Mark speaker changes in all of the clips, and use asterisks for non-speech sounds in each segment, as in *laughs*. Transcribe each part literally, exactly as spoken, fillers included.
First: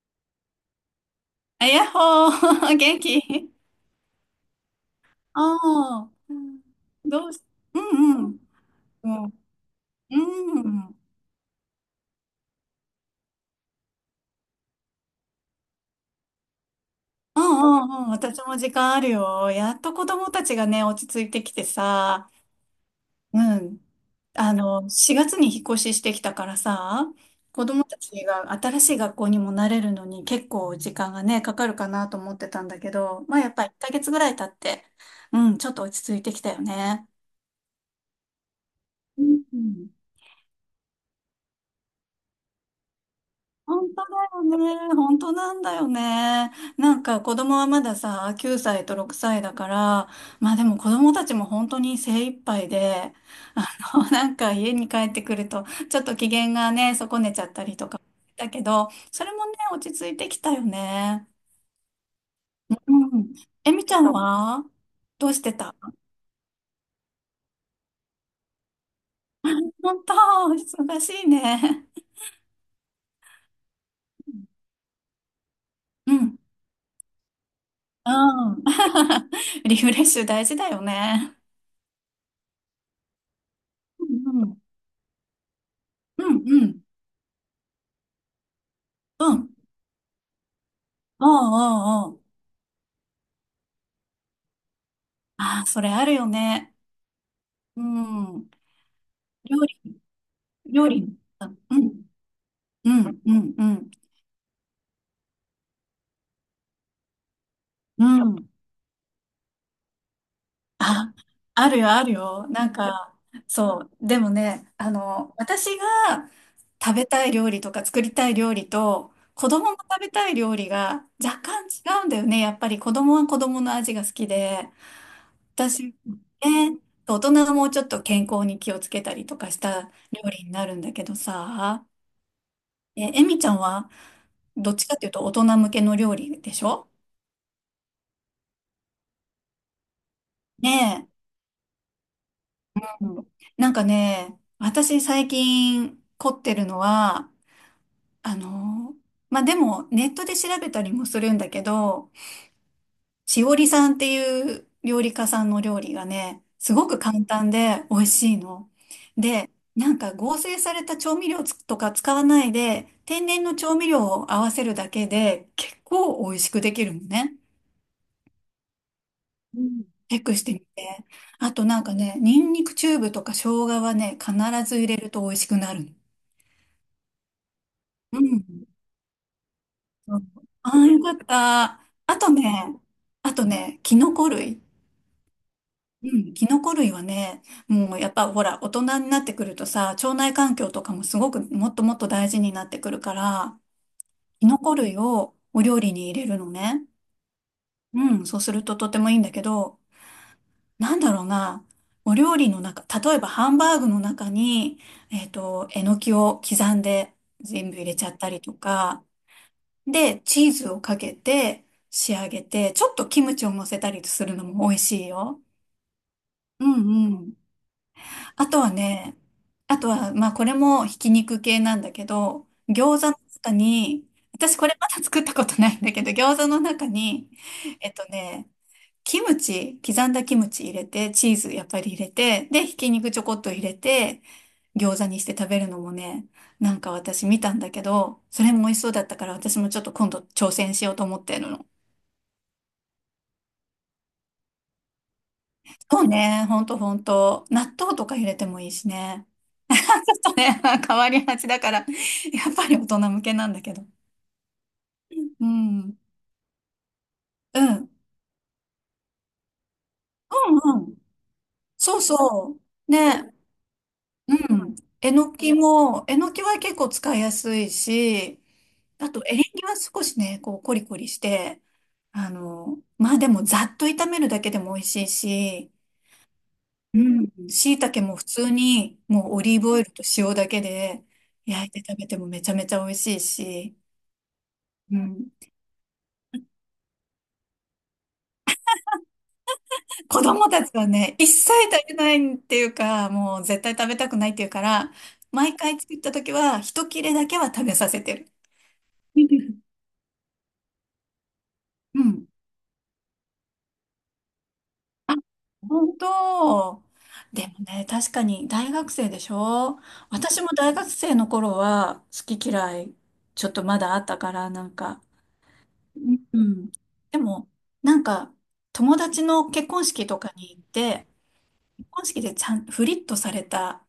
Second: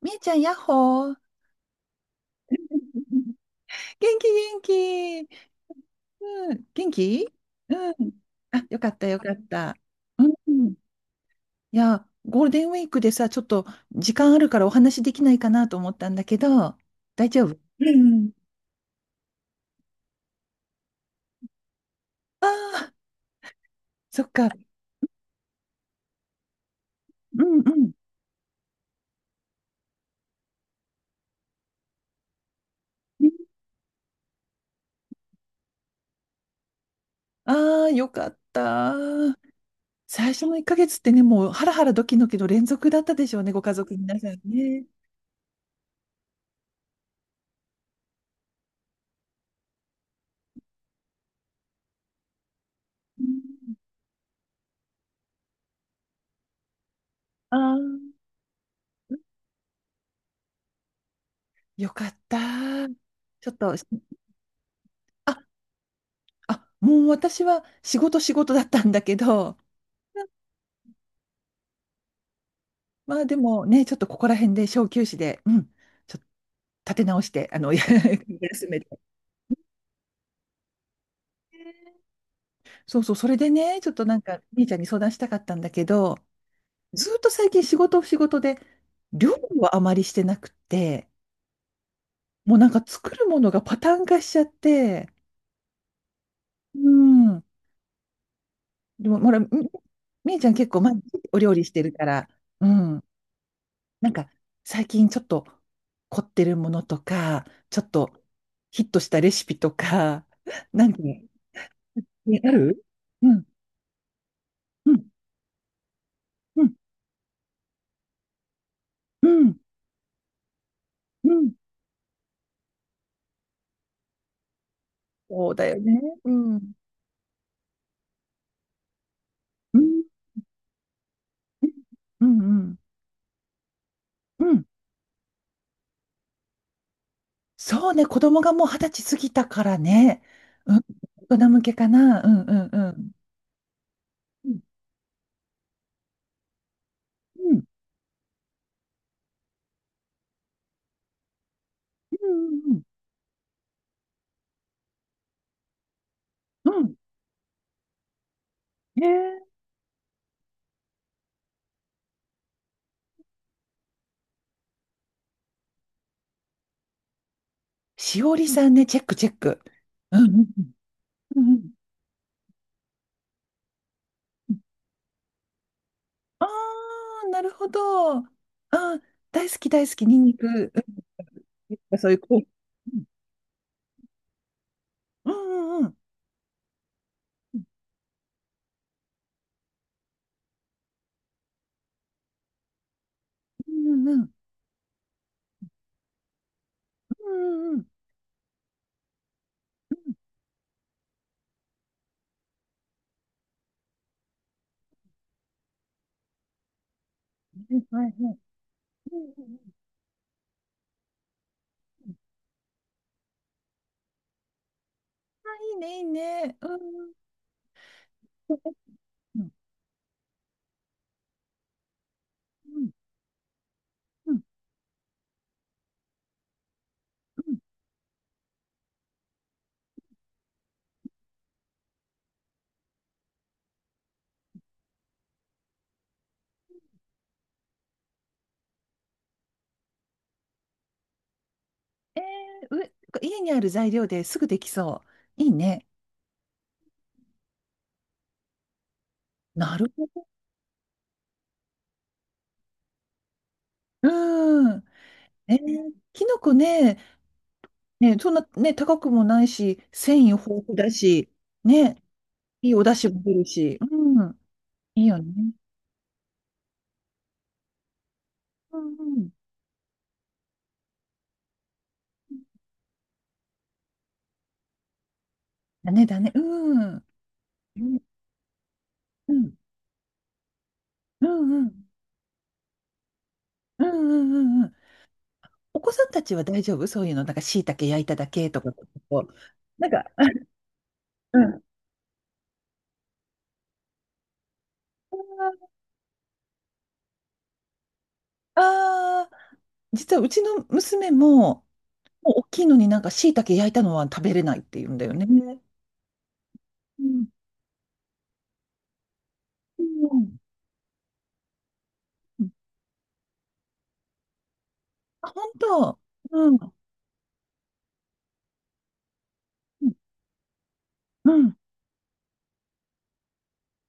Speaker 1: みえちゃん、やっほー。
Speaker 2: あ、やっほー、*laughs* 元
Speaker 1: *laughs*
Speaker 2: 気。
Speaker 1: 元気、元気。
Speaker 2: ああ
Speaker 1: う
Speaker 2: ー、
Speaker 1: ん、元
Speaker 2: ど
Speaker 1: 気
Speaker 2: うし、
Speaker 1: う
Speaker 2: う
Speaker 1: ん。
Speaker 2: んうん。
Speaker 1: あ、よかった、
Speaker 2: う
Speaker 1: よ
Speaker 2: ん、う
Speaker 1: か
Speaker 2: ん、
Speaker 1: った。う
Speaker 2: う
Speaker 1: ん。
Speaker 2: んうん。
Speaker 1: いや、ゴールデンウィークでさ、ちょっと時間あるからお話できないかなと思ったんだけど、大
Speaker 2: う
Speaker 1: 丈夫う
Speaker 2: ん、
Speaker 1: ん。
Speaker 2: 私も時間あるよ。やっと子供たちがね、落ち着いてきてさ、
Speaker 1: ああ、
Speaker 2: うん。
Speaker 1: そっか。
Speaker 2: あの、しがつに引っ越ししてきたからさ、
Speaker 1: う
Speaker 2: 子供
Speaker 1: ん
Speaker 2: たちが新しい学校にも慣れるのに結構時間がね、かかるかなと思ってたんだけど、
Speaker 1: うん。
Speaker 2: まあやっぱりいっかげつぐらい経って、うん、ちょっと落ち着いてきたよね。
Speaker 1: ああ、よかった。
Speaker 2: うん、
Speaker 1: 最初のいっかげつってね、もうハラハラドキドキの連続だったでしょうね、ご家
Speaker 2: 本
Speaker 1: 族
Speaker 2: 当
Speaker 1: 皆
Speaker 2: だ
Speaker 1: さん
Speaker 2: よ
Speaker 1: ね。
Speaker 2: ね。本当なんだよね。なんか子供はまださ、きゅうさいとろくさいだから、まあでも子供たちも本当に精一杯で、
Speaker 1: う
Speaker 2: あ
Speaker 1: ん。
Speaker 2: の、*laughs* なんか家に帰ってくると、ちょっと機嫌がね、損ねちゃった
Speaker 1: あ
Speaker 2: りとか、
Speaker 1: あ、
Speaker 2: だけど、それもね、落ち着いてきたよね。
Speaker 1: よかった。
Speaker 2: うん。
Speaker 1: ちょっ
Speaker 2: え
Speaker 1: と、
Speaker 2: みちゃんはど
Speaker 1: あ
Speaker 2: うしてた？
Speaker 1: あもう私は仕事仕事だったんだけど、
Speaker 2: 本当、忙しいね。
Speaker 1: まあでもね、ちょっとここら辺で小休止で、うん、
Speaker 2: う
Speaker 1: ちょっと
Speaker 2: ん。
Speaker 1: 立て直して、あの、*laughs*
Speaker 2: うん。
Speaker 1: 休めて。
Speaker 2: *laughs* リフレッシュ大事だよね。
Speaker 1: そうそう、それでね、ちょっと
Speaker 2: う
Speaker 1: なんか、
Speaker 2: んうん。
Speaker 1: 兄ちゃんに相談したかったんだけど、
Speaker 2: うんうん。
Speaker 1: ずっと最近仕事仕事で、
Speaker 2: う
Speaker 1: 料
Speaker 2: ん
Speaker 1: 理はあまりしてなくて、
Speaker 2: うんうんうん。
Speaker 1: もうなんか作るものがパターン化しちゃって、
Speaker 2: ああ、それあるよね。
Speaker 1: うん。
Speaker 2: うん。
Speaker 1: でも、ほら、み
Speaker 2: 料理、
Speaker 1: みーちゃん結構
Speaker 2: 料
Speaker 1: 毎日
Speaker 2: 理。
Speaker 1: お
Speaker 2: う
Speaker 1: 料理してるか
Speaker 2: ん、
Speaker 1: ら、う
Speaker 2: う
Speaker 1: ん。
Speaker 2: ん、うん、うん。
Speaker 1: なんか最近ちょっと凝ってるものとか、ちょっ
Speaker 2: う
Speaker 1: と
Speaker 2: ん、
Speaker 1: ヒットしたレシピとか、*laughs* なんか、
Speaker 2: あ、
Speaker 1: ね、
Speaker 2: あるよ、あるよ。
Speaker 1: あ
Speaker 2: なん
Speaker 1: る？
Speaker 2: か、
Speaker 1: うん、
Speaker 2: そう。でもね、あ
Speaker 1: うん、
Speaker 2: の、私が
Speaker 1: うん、
Speaker 2: 食べたい料理とか作りたい料理と、
Speaker 1: う
Speaker 2: 子
Speaker 1: ん、
Speaker 2: 供の食べたい料理が
Speaker 1: う
Speaker 2: 若
Speaker 1: ん。
Speaker 2: 干違うんだよね。やっぱり子供は子供の味が好きで、
Speaker 1: そうだよ
Speaker 2: 私、ね、
Speaker 1: ね。うん、うん、
Speaker 2: 大人がもうちょっと健康に気をつけたりとかし
Speaker 1: う
Speaker 2: た
Speaker 1: ん、
Speaker 2: 料理になるんだけどさ、
Speaker 1: うん、
Speaker 2: え、エミちゃんは
Speaker 1: うん。
Speaker 2: どっちかっていうと大人向けの料理でしょ？
Speaker 1: そうね、子供がもう二十歳過ぎたからね。うん、
Speaker 2: ねえ。
Speaker 1: 大人向けかな。うん、うん、うん。
Speaker 2: うん、なんかね、
Speaker 1: うん、
Speaker 2: 私最近凝ってるのは、
Speaker 1: うん、
Speaker 2: あの、まあ、でもネットで調べたりもするんだけど、
Speaker 1: うん、
Speaker 2: しおりさんっていう料理家さんの料理がね、
Speaker 1: う
Speaker 2: す
Speaker 1: ん。
Speaker 2: ご
Speaker 1: うん
Speaker 2: く簡単で美味しいの。で、
Speaker 1: ね、
Speaker 2: なんか合成された調味料つとか使わないで、天然の調味料を合わせるだけで結構美味しくできるのね。
Speaker 1: しおりさんね、チェック、チェッ
Speaker 2: う
Speaker 1: ク。
Speaker 2: ん。チ
Speaker 1: う
Speaker 2: ェッ
Speaker 1: ん、
Speaker 2: ク
Speaker 1: う
Speaker 2: し
Speaker 1: ん、
Speaker 2: てみて。
Speaker 1: うん。う
Speaker 2: あ
Speaker 1: んう
Speaker 2: と
Speaker 1: ん。
Speaker 2: なんかね、ニンニクチューブとか生姜はね、必ず入れると美味しくなる
Speaker 1: ああ、なるほど。
Speaker 2: の。う
Speaker 1: あ
Speaker 2: ん。
Speaker 1: あ、大好き大好き、
Speaker 2: そ
Speaker 1: ニ
Speaker 2: う、
Speaker 1: ンニク。
Speaker 2: あ
Speaker 1: う
Speaker 2: あ、よかった。
Speaker 1: ん、そうい
Speaker 2: あ
Speaker 1: う、
Speaker 2: と
Speaker 1: こう。
Speaker 2: ね、あとね、キノコ類。
Speaker 1: うんうんうん。
Speaker 2: うん、キノコ類はね、
Speaker 1: う
Speaker 2: もうやっぱほら、大人になってくるとさ、腸内環境とかもすごくもっともっと大事になってくるから、
Speaker 1: んうんうん。
Speaker 2: キノコ類をお料理に入れるのね。
Speaker 1: うんうん
Speaker 2: うん、そうするととてもいいんだけど、なんだろうな、お料理の中、例えばハンバーグの中に、えっと、えのきを刻んで全
Speaker 1: う
Speaker 2: 部
Speaker 1: ん。
Speaker 2: 入れち
Speaker 1: は
Speaker 2: ゃ
Speaker 1: いは
Speaker 2: っ
Speaker 1: い
Speaker 2: た
Speaker 1: はい。
Speaker 2: りとか、
Speaker 1: うんうんうん。
Speaker 2: で、チーズをかけて仕上げて、ちょっとキムチを乗せたりするのも美味しいよ。
Speaker 1: あ、いいね、いいね。
Speaker 2: う
Speaker 1: うん
Speaker 2: んうん。あ
Speaker 1: う
Speaker 2: とはね、
Speaker 1: ん
Speaker 2: あとは、まあこれもひき肉系なんだけど、
Speaker 1: うん
Speaker 2: 餃子の中に、
Speaker 1: うん
Speaker 2: 私これまだ作ったことないんだけど、餃子の中に、
Speaker 1: うん。
Speaker 2: えっとね、キムチ、刻んだキムチ入れて、チーズやっぱり入れて、で、ひき肉ちょこっと入れて、餃子にして食べるのもね、なんか私見たんだけど、それも美味しそうだったから私もちょっと今度挑戦しようと思ってるの。
Speaker 1: えー、う、家にある材料ですぐできそう。いいね。
Speaker 2: そうね、ほんとほんと。納豆とか入れてもいいしね。
Speaker 1: なるほど。
Speaker 2: とね、*laughs* 変わりがちだから、やっぱり大人向けなんだけど。
Speaker 1: うん。
Speaker 2: う
Speaker 1: え
Speaker 2: ん。う
Speaker 1: ー、
Speaker 2: ん。
Speaker 1: きのこね、
Speaker 2: うん
Speaker 1: ね、そんなね、高くもないし、繊維豊富
Speaker 2: う
Speaker 1: だ
Speaker 2: ん。
Speaker 1: し、
Speaker 2: そ
Speaker 1: ね、
Speaker 2: うそ
Speaker 1: いいお
Speaker 2: う。
Speaker 1: 出汁も
Speaker 2: ね。
Speaker 1: 出るし、う
Speaker 2: う
Speaker 1: ん、
Speaker 2: ん。
Speaker 1: いい
Speaker 2: え
Speaker 1: よ
Speaker 2: のき
Speaker 1: ね。
Speaker 2: も、えのきは結構使いやすいし、
Speaker 1: うん
Speaker 2: あ
Speaker 1: う
Speaker 2: と
Speaker 1: ん。
Speaker 2: エリンギは少しね、こうコリコリして、あの、まあでもざっと炒めるだけでも美味しいし、
Speaker 1: だねだね。う
Speaker 2: う
Speaker 1: ん。
Speaker 2: ん。椎
Speaker 1: うん
Speaker 2: 茸も普通にも
Speaker 1: う
Speaker 2: うオ
Speaker 1: ん
Speaker 2: リーブオイルと塩だけで
Speaker 1: う
Speaker 2: 焼いて
Speaker 1: ん
Speaker 2: 食べてもめちゃめちゃ美味しいし、
Speaker 1: うんうんうんうんうん。
Speaker 2: うん。
Speaker 1: お子さんたちは大丈夫？そういうの、なんか椎茸焼いただけとか、こうなんか、
Speaker 2: 子供たちはね、一
Speaker 1: う
Speaker 2: 切
Speaker 1: ん。
Speaker 2: 食べないっていうか、もう絶対食べたくないっていうから、毎回作った時は、一切れだけは食べさせてる。
Speaker 1: ああー、実はうちの娘も、
Speaker 2: うん。
Speaker 1: もう大きいのになんか椎茸焼いたのは食べれないって言うんだよ
Speaker 2: あ、
Speaker 1: ね。
Speaker 2: 本当。
Speaker 1: うん
Speaker 2: でもね、確かに大学生でしょ？
Speaker 1: うん
Speaker 2: 私も大学生の頃は好
Speaker 1: う
Speaker 2: き
Speaker 1: ん。
Speaker 2: 嫌い、ちょっとまだあったから、なんか。
Speaker 1: あ、本当。
Speaker 2: う
Speaker 1: うん。
Speaker 2: ん。
Speaker 1: う
Speaker 2: でも、なんか、友達の結婚
Speaker 1: ん
Speaker 2: 式とかに行って、
Speaker 1: うん。
Speaker 2: 結婚式でちゃん、フリットされた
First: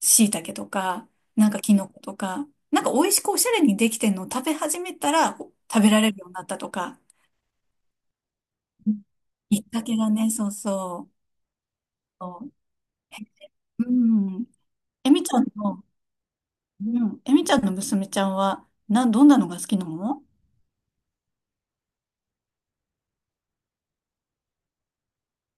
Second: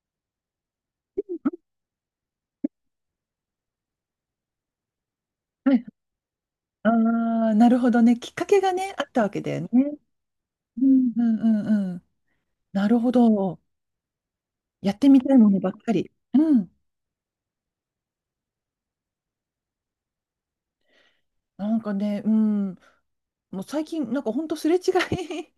Speaker 2: 椎茸とか、なんかキノコとか、なんか美味しくおしゃれにできてんのを食べ始めたらお
Speaker 1: は
Speaker 2: 食
Speaker 1: い。
Speaker 2: べられるようになったと
Speaker 1: あ
Speaker 2: か、
Speaker 1: あ、なるほどね。きっかけが
Speaker 2: う
Speaker 1: ね、
Speaker 2: ん、
Speaker 1: あったわけだ
Speaker 2: き
Speaker 1: よ
Speaker 2: っ
Speaker 1: ね。
Speaker 2: かけがね、そう
Speaker 1: う
Speaker 2: そ
Speaker 1: ん
Speaker 2: う。
Speaker 1: うんうんうん。
Speaker 2: そう、
Speaker 1: なるほ
Speaker 2: え、
Speaker 1: ど。
Speaker 2: うん。
Speaker 1: やって
Speaker 2: え
Speaker 1: み
Speaker 2: み
Speaker 1: た
Speaker 2: ち
Speaker 1: い
Speaker 2: ゃん
Speaker 1: ものばっ
Speaker 2: の、
Speaker 1: かり。うん。
Speaker 2: うん。えみちゃんの娘ちゃんは、な、どんなのが好きなの？
Speaker 1: なんかね、うん。もう最近、なんかほんとすれ違い。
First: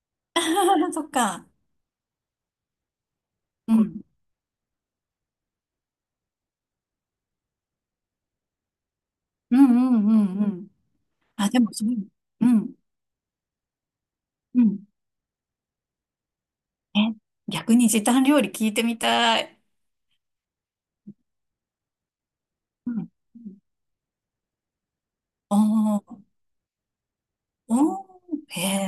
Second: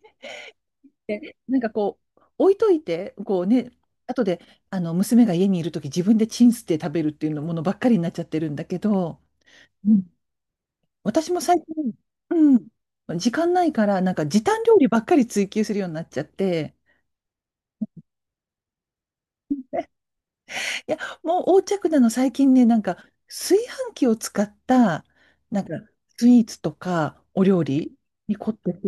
Speaker 1: *laughs*
Speaker 2: *laughs* そっ
Speaker 1: で、
Speaker 2: か。
Speaker 1: なんかこう、置いといて、こうね、
Speaker 2: うん。
Speaker 1: 後で、あの、娘が家にいるとき、自分でチンして食べるっていうのものばっかりになっちゃってるんだけど、
Speaker 2: うんう
Speaker 1: う
Speaker 2: ん
Speaker 1: ん、
Speaker 2: うんうん。
Speaker 1: 私も
Speaker 2: あ、で
Speaker 1: 最
Speaker 2: も、そう。
Speaker 1: 近、
Speaker 2: うん。
Speaker 1: うん、時間ないから、なんか時短
Speaker 2: う
Speaker 1: 料
Speaker 2: ん。
Speaker 1: 理ばっかり追求するようになっちゃって、
Speaker 2: え、逆に時短料理聞いてみたい。
Speaker 1: いや、もう横着なの、最近ね、なん
Speaker 2: う
Speaker 1: か、
Speaker 2: ん。
Speaker 1: 炊飯器を使った、なんか、
Speaker 2: おー、
Speaker 1: スイーツとか、お料
Speaker 2: お
Speaker 1: 理に
Speaker 2: ー、
Speaker 1: 凝っ
Speaker 2: へ
Speaker 1: てて、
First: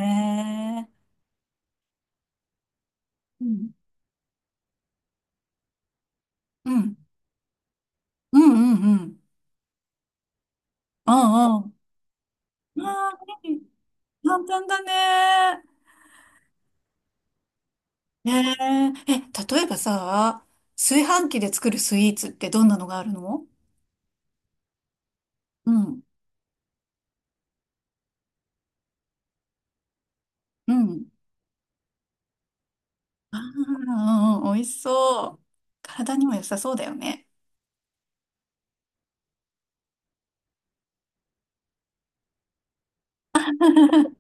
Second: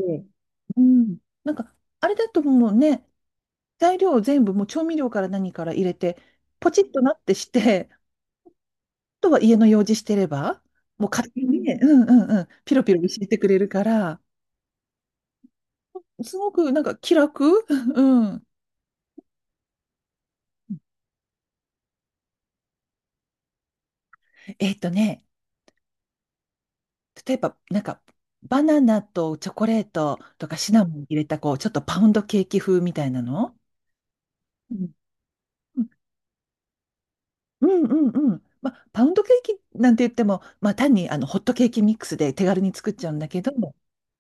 Speaker 1: う
Speaker 2: え。
Speaker 1: ん。なんか、あれだともうね、
Speaker 2: うん。
Speaker 1: 材料を全部、もう調味料から何から入れて、ポ
Speaker 2: う
Speaker 1: チッ
Speaker 2: ん
Speaker 1: となってして、あ
Speaker 2: うんうんうん。
Speaker 1: とは家の用事してれば、もう
Speaker 2: あ
Speaker 1: 勝手にね、う
Speaker 2: あ、
Speaker 1: んうんうん、ピ
Speaker 2: あ
Speaker 1: ロピロ教
Speaker 2: あ。
Speaker 1: え
Speaker 2: あ
Speaker 1: てくれるから、
Speaker 2: あ、簡単だね。
Speaker 1: すごくなんか気楽。 *laughs* う
Speaker 2: え
Speaker 1: ん。
Speaker 2: え、え、例えばさ、炊飯器で作るスイーツってどんなのがあるの？
Speaker 1: えっとね、
Speaker 2: うん。
Speaker 1: 例えば、なんか、バナナとチョコレートとかシ
Speaker 2: う
Speaker 1: ナモン
Speaker 2: ん。
Speaker 1: 入れた、こう、ちょっとパウンドケーキ風みたいな
Speaker 2: あ
Speaker 1: の。
Speaker 2: あ、うんうん、美味
Speaker 1: う
Speaker 2: し
Speaker 1: ん。
Speaker 2: そう。
Speaker 1: う
Speaker 2: 体にも良さそうだよね。
Speaker 1: んうんうん。まあ、パウンドケーキなんて言っても、まあ、単にあのホットケーキミックスで手軽に作っちゃうんだけど、
Speaker 2: *laughs*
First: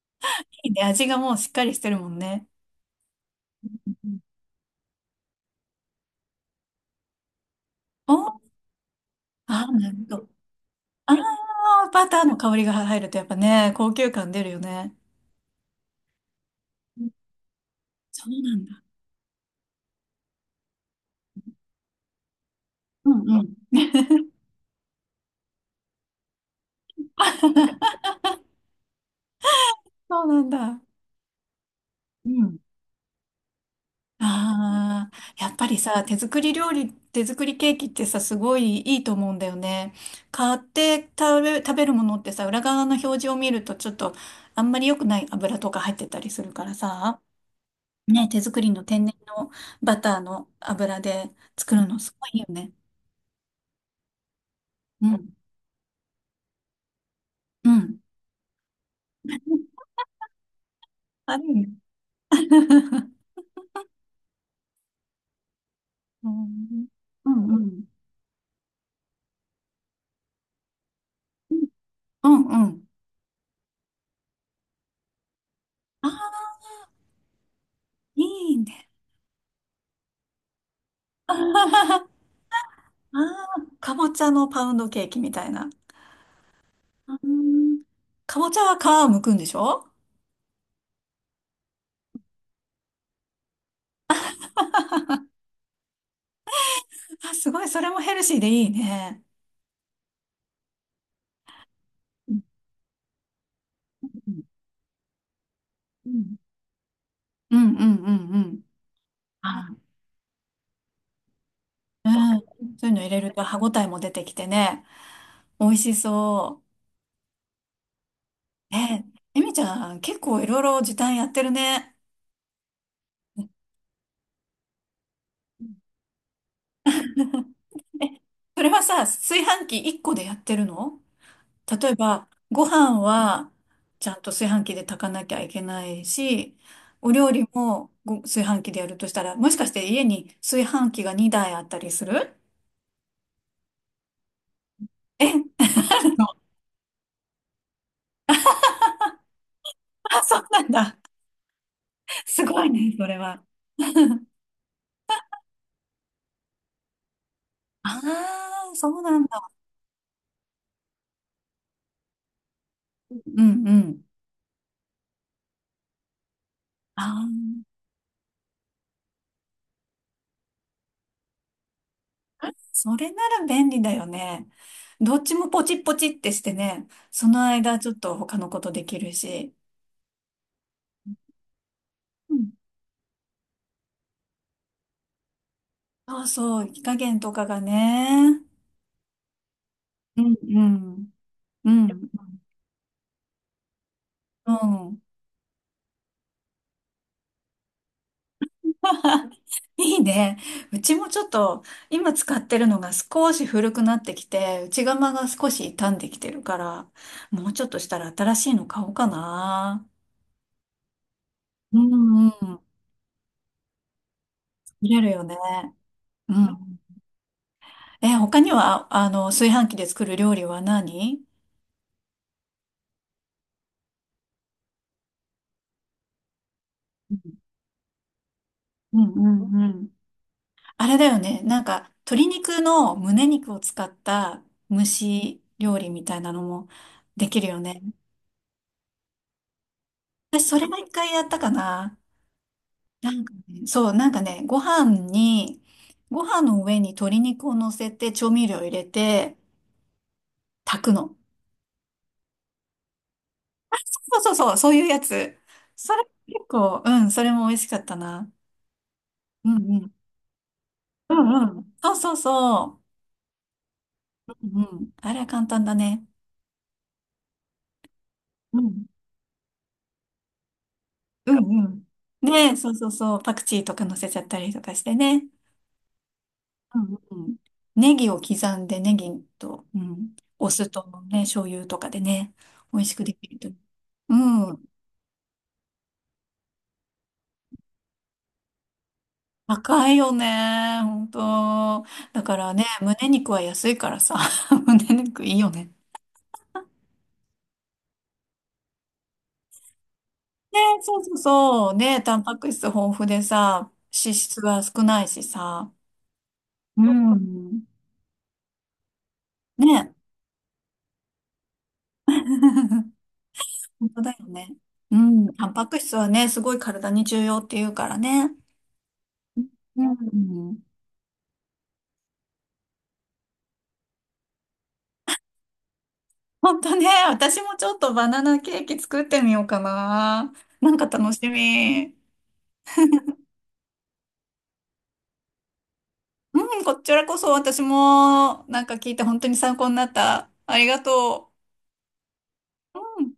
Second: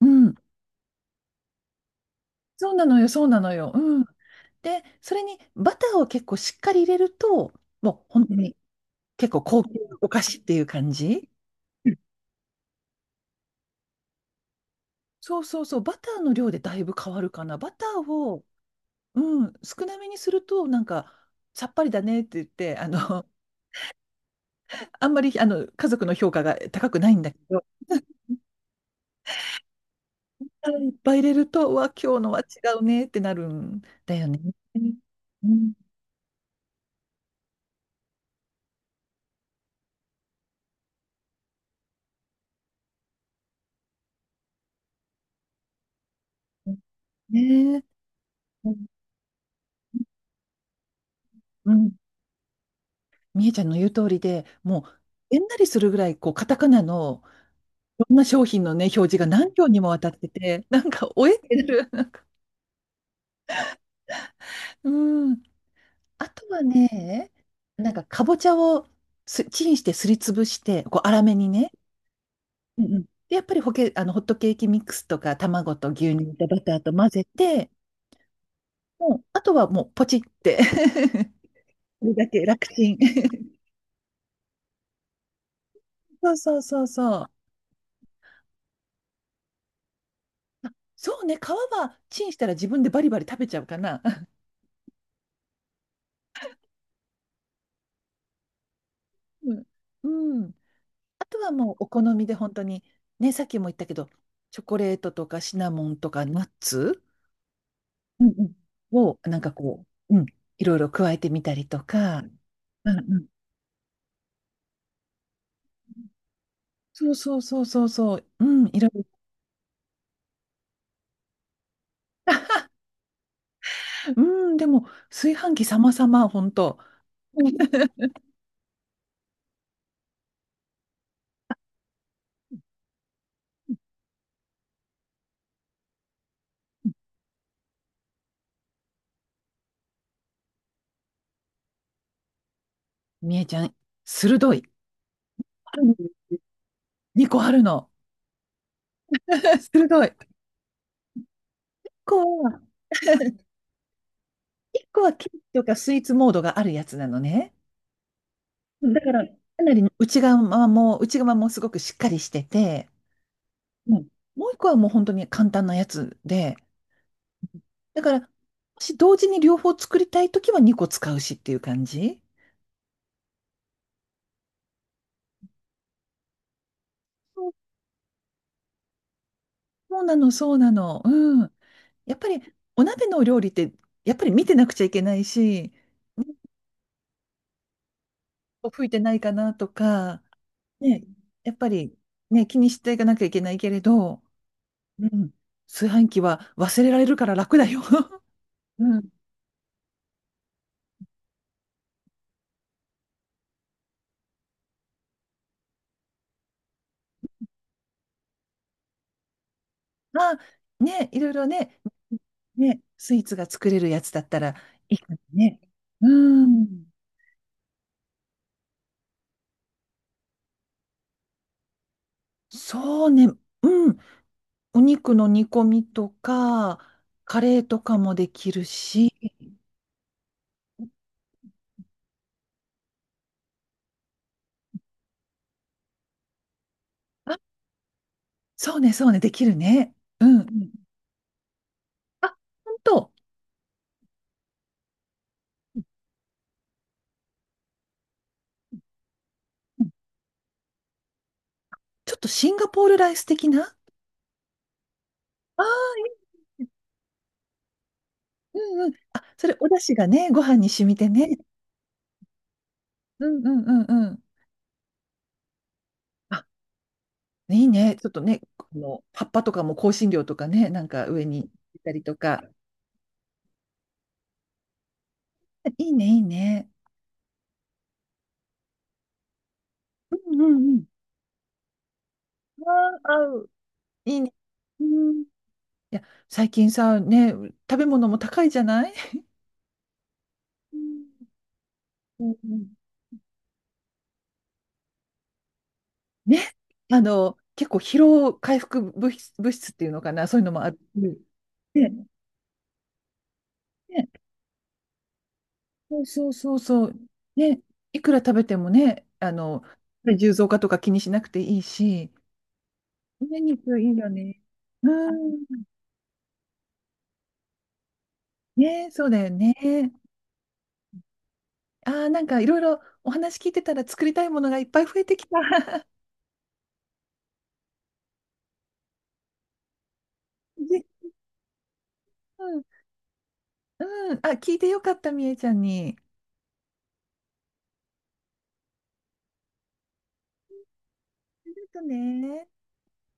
Speaker 1: うん、
Speaker 2: いいね、味がもうしっかりしてるもんね。
Speaker 1: そうなのよ、そうなのよ。うん。
Speaker 2: うん、
Speaker 1: で、それにバターを結構しっかり入れると、もう
Speaker 2: お、
Speaker 1: 本当
Speaker 2: あ
Speaker 1: に結構高
Speaker 2: あ、
Speaker 1: 級
Speaker 2: なるほ
Speaker 1: お菓
Speaker 2: ど。
Speaker 1: 子っていう感
Speaker 2: あ
Speaker 1: じ。
Speaker 2: あ、
Speaker 1: うん、
Speaker 2: バターの香りが入るとやっぱね、高級感出るよね。
Speaker 1: そうそうそう、バターの量でだいぶ
Speaker 2: うん、
Speaker 1: 変わるかな。バター
Speaker 2: そう
Speaker 1: を
Speaker 2: なんだ。
Speaker 1: うん、少なめにすると、なんか、さっぱりだねって言って、あ
Speaker 2: う
Speaker 1: の、
Speaker 2: んうん。
Speaker 1: *laughs* あんまり、あの、家族の評価が高くないんだけど、
Speaker 2: *laughs*
Speaker 1: *laughs*
Speaker 2: そうな
Speaker 1: い
Speaker 2: んだ。
Speaker 1: っぱい入れると、うわ、今日
Speaker 2: う
Speaker 1: のは違
Speaker 2: ん。
Speaker 1: うねってなるんだよね。う
Speaker 2: ああ、やっぱ
Speaker 1: ん。
Speaker 2: りさ、手作り料理、手作りケーキってさ、すごいいいと思うんだよね。買って食べ、食べるものってさ、裏側の表示を見るとちょっとあんまり良くない油とか入ってたりするからさ、
Speaker 1: ねえ。
Speaker 2: ね、手作
Speaker 1: う
Speaker 2: りの
Speaker 1: ん。
Speaker 2: 天然のバターの油で作るのすごいいいよね。
Speaker 1: みえちゃんの言う通りで、もう、
Speaker 2: うん。
Speaker 1: えんなりするぐらい、こう、カタカナの、
Speaker 2: うん。
Speaker 1: いろんな商品のね、表示が何行にもわたってて、なんか、おえ
Speaker 2: あ
Speaker 1: っ
Speaker 2: るよ
Speaker 1: てな
Speaker 2: ね。
Speaker 1: る。なんか、
Speaker 2: *laughs*
Speaker 1: うん。あ
Speaker 2: う
Speaker 1: とは
Speaker 2: ん。う
Speaker 1: ね、
Speaker 2: ん。うん。
Speaker 1: なんかかぼちゃをすチンしてすりつぶして、こう粗めにね。
Speaker 2: うんう
Speaker 1: う
Speaker 2: ん。
Speaker 1: んうん。で、やっぱりホケ、あのホットケーキミックスとか卵と
Speaker 2: あ
Speaker 1: 牛乳とバ
Speaker 2: あ、
Speaker 1: ターと混ぜて、
Speaker 2: いいね。
Speaker 1: もうあとはもうポチって。
Speaker 2: *laughs*
Speaker 1: *laughs*
Speaker 2: あ
Speaker 1: それだけ楽ちん。
Speaker 2: あ、かぼちゃのパウンドケーキみたいな。
Speaker 1: *laughs* そうそうそう
Speaker 2: う
Speaker 1: そ
Speaker 2: ー
Speaker 1: う。
Speaker 2: ん、かぼちゃは皮を剥くんでしょ？
Speaker 1: そうね、皮はチンしたら自分でバリバリ食べちゃうかな。*laughs*
Speaker 2: あ、すごい、それもヘルシーでいいね。
Speaker 1: うん。うん、あとはもうお好み
Speaker 2: う
Speaker 1: で
Speaker 2: ん
Speaker 1: 本当に、ね、さっきも言ったけど、チョコレートとかシナモン
Speaker 2: う
Speaker 1: とか
Speaker 2: ん
Speaker 1: ナッツ、
Speaker 2: うんうんう
Speaker 1: う
Speaker 2: んう
Speaker 1: ん
Speaker 2: んう
Speaker 1: う
Speaker 2: ん。
Speaker 1: ん、を、なんか
Speaker 2: あ、
Speaker 1: こう、うん、いろいろ加えてみたりと
Speaker 2: う
Speaker 1: か、
Speaker 2: ん。そう
Speaker 1: う
Speaker 2: いう
Speaker 1: ん
Speaker 2: の入
Speaker 1: う
Speaker 2: れ
Speaker 1: ん。
Speaker 2: ると歯ごたえも出てきてね、美味しそ
Speaker 1: そうそうそうそうそう、うん、
Speaker 2: う。
Speaker 1: いろ
Speaker 2: え、
Speaker 1: い
Speaker 2: えみちゃん、結構いろいろ時短やってるね。
Speaker 1: ろ、うん、でも、炊飯器様々、ほん、
Speaker 2: え、それはさ、炊飯器いっこでやってるの？例えば、ご飯はちゃんと炊飯器で炊かなきゃいけないし、お料理もご炊飯器でやるとしたら、もしかして家に炊飯器がにだいあったりする？
Speaker 1: みえちゃん、鋭い。
Speaker 2: え、
Speaker 1: にこあるの。*laughs* 鋭い。1
Speaker 2: あ、そうなんだ。
Speaker 1: 個
Speaker 2: す
Speaker 1: は、
Speaker 2: ごいね、それは。
Speaker 1: いっこはケーキとかスイーツモードがあるやつなのね。
Speaker 2: ああ、そ
Speaker 1: だ
Speaker 2: う
Speaker 1: か
Speaker 2: なん
Speaker 1: ら、か
Speaker 2: だ。
Speaker 1: なり内側も、内側もすごくしっかりしてて、
Speaker 2: うんう
Speaker 1: う
Speaker 2: ん。
Speaker 1: ん、もういっこはもう本当に簡単なやつで、
Speaker 2: ああ、
Speaker 1: だから、もし同時に両方作りたいときはにこ使うしっていう感じ。
Speaker 2: それなら便利だよね。どっちもポチッポチってしてね、その
Speaker 1: そう、
Speaker 2: 間ちょっと他のことできるし。
Speaker 1: そうなの、そうなの。うん。やっぱ
Speaker 2: う
Speaker 1: り
Speaker 2: ん、
Speaker 1: お鍋のお料理って、やっぱり見てなくちゃいけないし、
Speaker 2: そうそう、火加減とかがね。
Speaker 1: 吹いてないかなと
Speaker 2: う
Speaker 1: か、
Speaker 2: んう
Speaker 1: ね、
Speaker 2: ん。
Speaker 1: やっぱ
Speaker 2: う
Speaker 1: り、
Speaker 2: ん。
Speaker 1: ね、気にしていかなきゃいけないけれど、
Speaker 2: うん。
Speaker 1: う
Speaker 2: *laughs*
Speaker 1: ん、炊飯器は忘れられるから楽だよ。*laughs* うん。
Speaker 2: いいね。うちもちょっと、今使ってるのが少し古くなってきて、内釜が少し傷んできてるから、もうちょっとしたら新しいの買おうかな。
Speaker 1: まあ、ね、いろいろ
Speaker 2: う
Speaker 1: ね、
Speaker 2: んうん。
Speaker 1: ね、スイーツが作れるやつだったら
Speaker 2: 見
Speaker 1: いい
Speaker 2: れる
Speaker 1: かも
Speaker 2: よね。
Speaker 1: ね。う
Speaker 2: うん。
Speaker 1: ん。
Speaker 2: え、他には、あの、炊飯器で作る料理は何？
Speaker 1: そうね。うん。お肉の煮込みとか、
Speaker 2: う
Speaker 1: カレーとかもできる
Speaker 2: ん
Speaker 1: し、
Speaker 2: うんうん。あれだよね。なんか、鶏肉の胸肉を使った蒸し料理みたいなのもで
Speaker 1: あ、
Speaker 2: きるよね。
Speaker 1: そうね、そうね、できるね。うん。
Speaker 2: 私、
Speaker 1: う
Speaker 2: それ
Speaker 1: ん、
Speaker 2: が一回やったかな。
Speaker 1: あ、ほん
Speaker 2: な
Speaker 1: と、
Speaker 2: んかね、そう、なんかね、ご飯に、ご飯の上に鶏肉を乗せて調味料入れて
Speaker 1: うん、
Speaker 2: 炊くの。
Speaker 1: ちょっとシンガポールライス的な。
Speaker 2: そうそうそう、そういうやつ。
Speaker 1: あ
Speaker 2: それ
Speaker 1: ー、
Speaker 2: 結構、うん、それも美味しかったな。
Speaker 1: うんうん。あ、そ
Speaker 2: う
Speaker 1: れお
Speaker 2: んう
Speaker 1: 出
Speaker 2: ん。
Speaker 1: 汁がね、ご飯に染みて
Speaker 2: う
Speaker 1: ね。
Speaker 2: んうん。そうそうそ
Speaker 1: うんうんうんうん。
Speaker 2: う。うんうん。あれは簡単だね。
Speaker 1: あ、いいね。ちょっとね、
Speaker 2: う
Speaker 1: こ
Speaker 2: ん。
Speaker 1: の葉っぱとかも香辛料とかね、なんか上
Speaker 2: う
Speaker 1: に
Speaker 2: んう
Speaker 1: い
Speaker 2: ん。
Speaker 1: たりとか。
Speaker 2: ね、そうそうそう。パクチーとか乗せちゃったりとかしてね。
Speaker 1: いいね、いいね。
Speaker 2: うんうん。ネギを刻んで、ネギと、うん、
Speaker 1: うんう
Speaker 2: お
Speaker 1: ん
Speaker 2: 酢
Speaker 1: う
Speaker 2: と
Speaker 1: ん。
Speaker 2: ね、醤油とかでね、美味しく
Speaker 1: ああ、
Speaker 2: で
Speaker 1: 合
Speaker 2: きると
Speaker 1: う。いいね。
Speaker 2: 思う。
Speaker 1: うん。いや、最近さ、ね、食べ物も高いじゃない？
Speaker 2: 高いよ
Speaker 1: う
Speaker 2: ね。
Speaker 1: ん
Speaker 2: 本当。だ
Speaker 1: う
Speaker 2: からね、
Speaker 1: ん。
Speaker 2: 胸肉は安いからさ。*laughs* 胸肉いいよね。
Speaker 1: ね、あの、結構疲労回復物質、物質っていうのかな、そういうの
Speaker 2: ね、
Speaker 1: もあって、
Speaker 2: そうそうそう。
Speaker 1: ね、
Speaker 2: ね、タンパク質豊富でさ、
Speaker 1: ね、
Speaker 2: 脂質は少ないしさ。
Speaker 1: そうそうそう
Speaker 2: う
Speaker 1: そう、ね、
Speaker 2: ん。
Speaker 1: いくら食べてもね、あの、
Speaker 2: ね。
Speaker 1: 重増化とか気にしなくていいし、
Speaker 2: *laughs*
Speaker 1: 胸肉
Speaker 2: 本
Speaker 1: いい
Speaker 2: 当
Speaker 1: よ
Speaker 2: だよ
Speaker 1: ね。
Speaker 2: ね。
Speaker 1: う
Speaker 2: うん。タン
Speaker 1: ん、
Speaker 2: パク質はね、すごい体に重要って言うからね。
Speaker 1: ね、そうだよね。
Speaker 2: うん。
Speaker 1: ああ、なんかいろいろお話聞いてたら作りたいものがいっぱい増えてきた。*laughs*
Speaker 2: 本当ね、私もちょっとバナナケーキ作ってみようかな。なんか
Speaker 1: ね、
Speaker 2: 楽しみ。
Speaker 1: うん、うん、あ、聞いてよかった、みえちゃんに。
Speaker 2: うん、こちらこそ私もなんか聞いて本当に参考になった。ありがと
Speaker 1: ありがとうね。
Speaker 2: う。うん。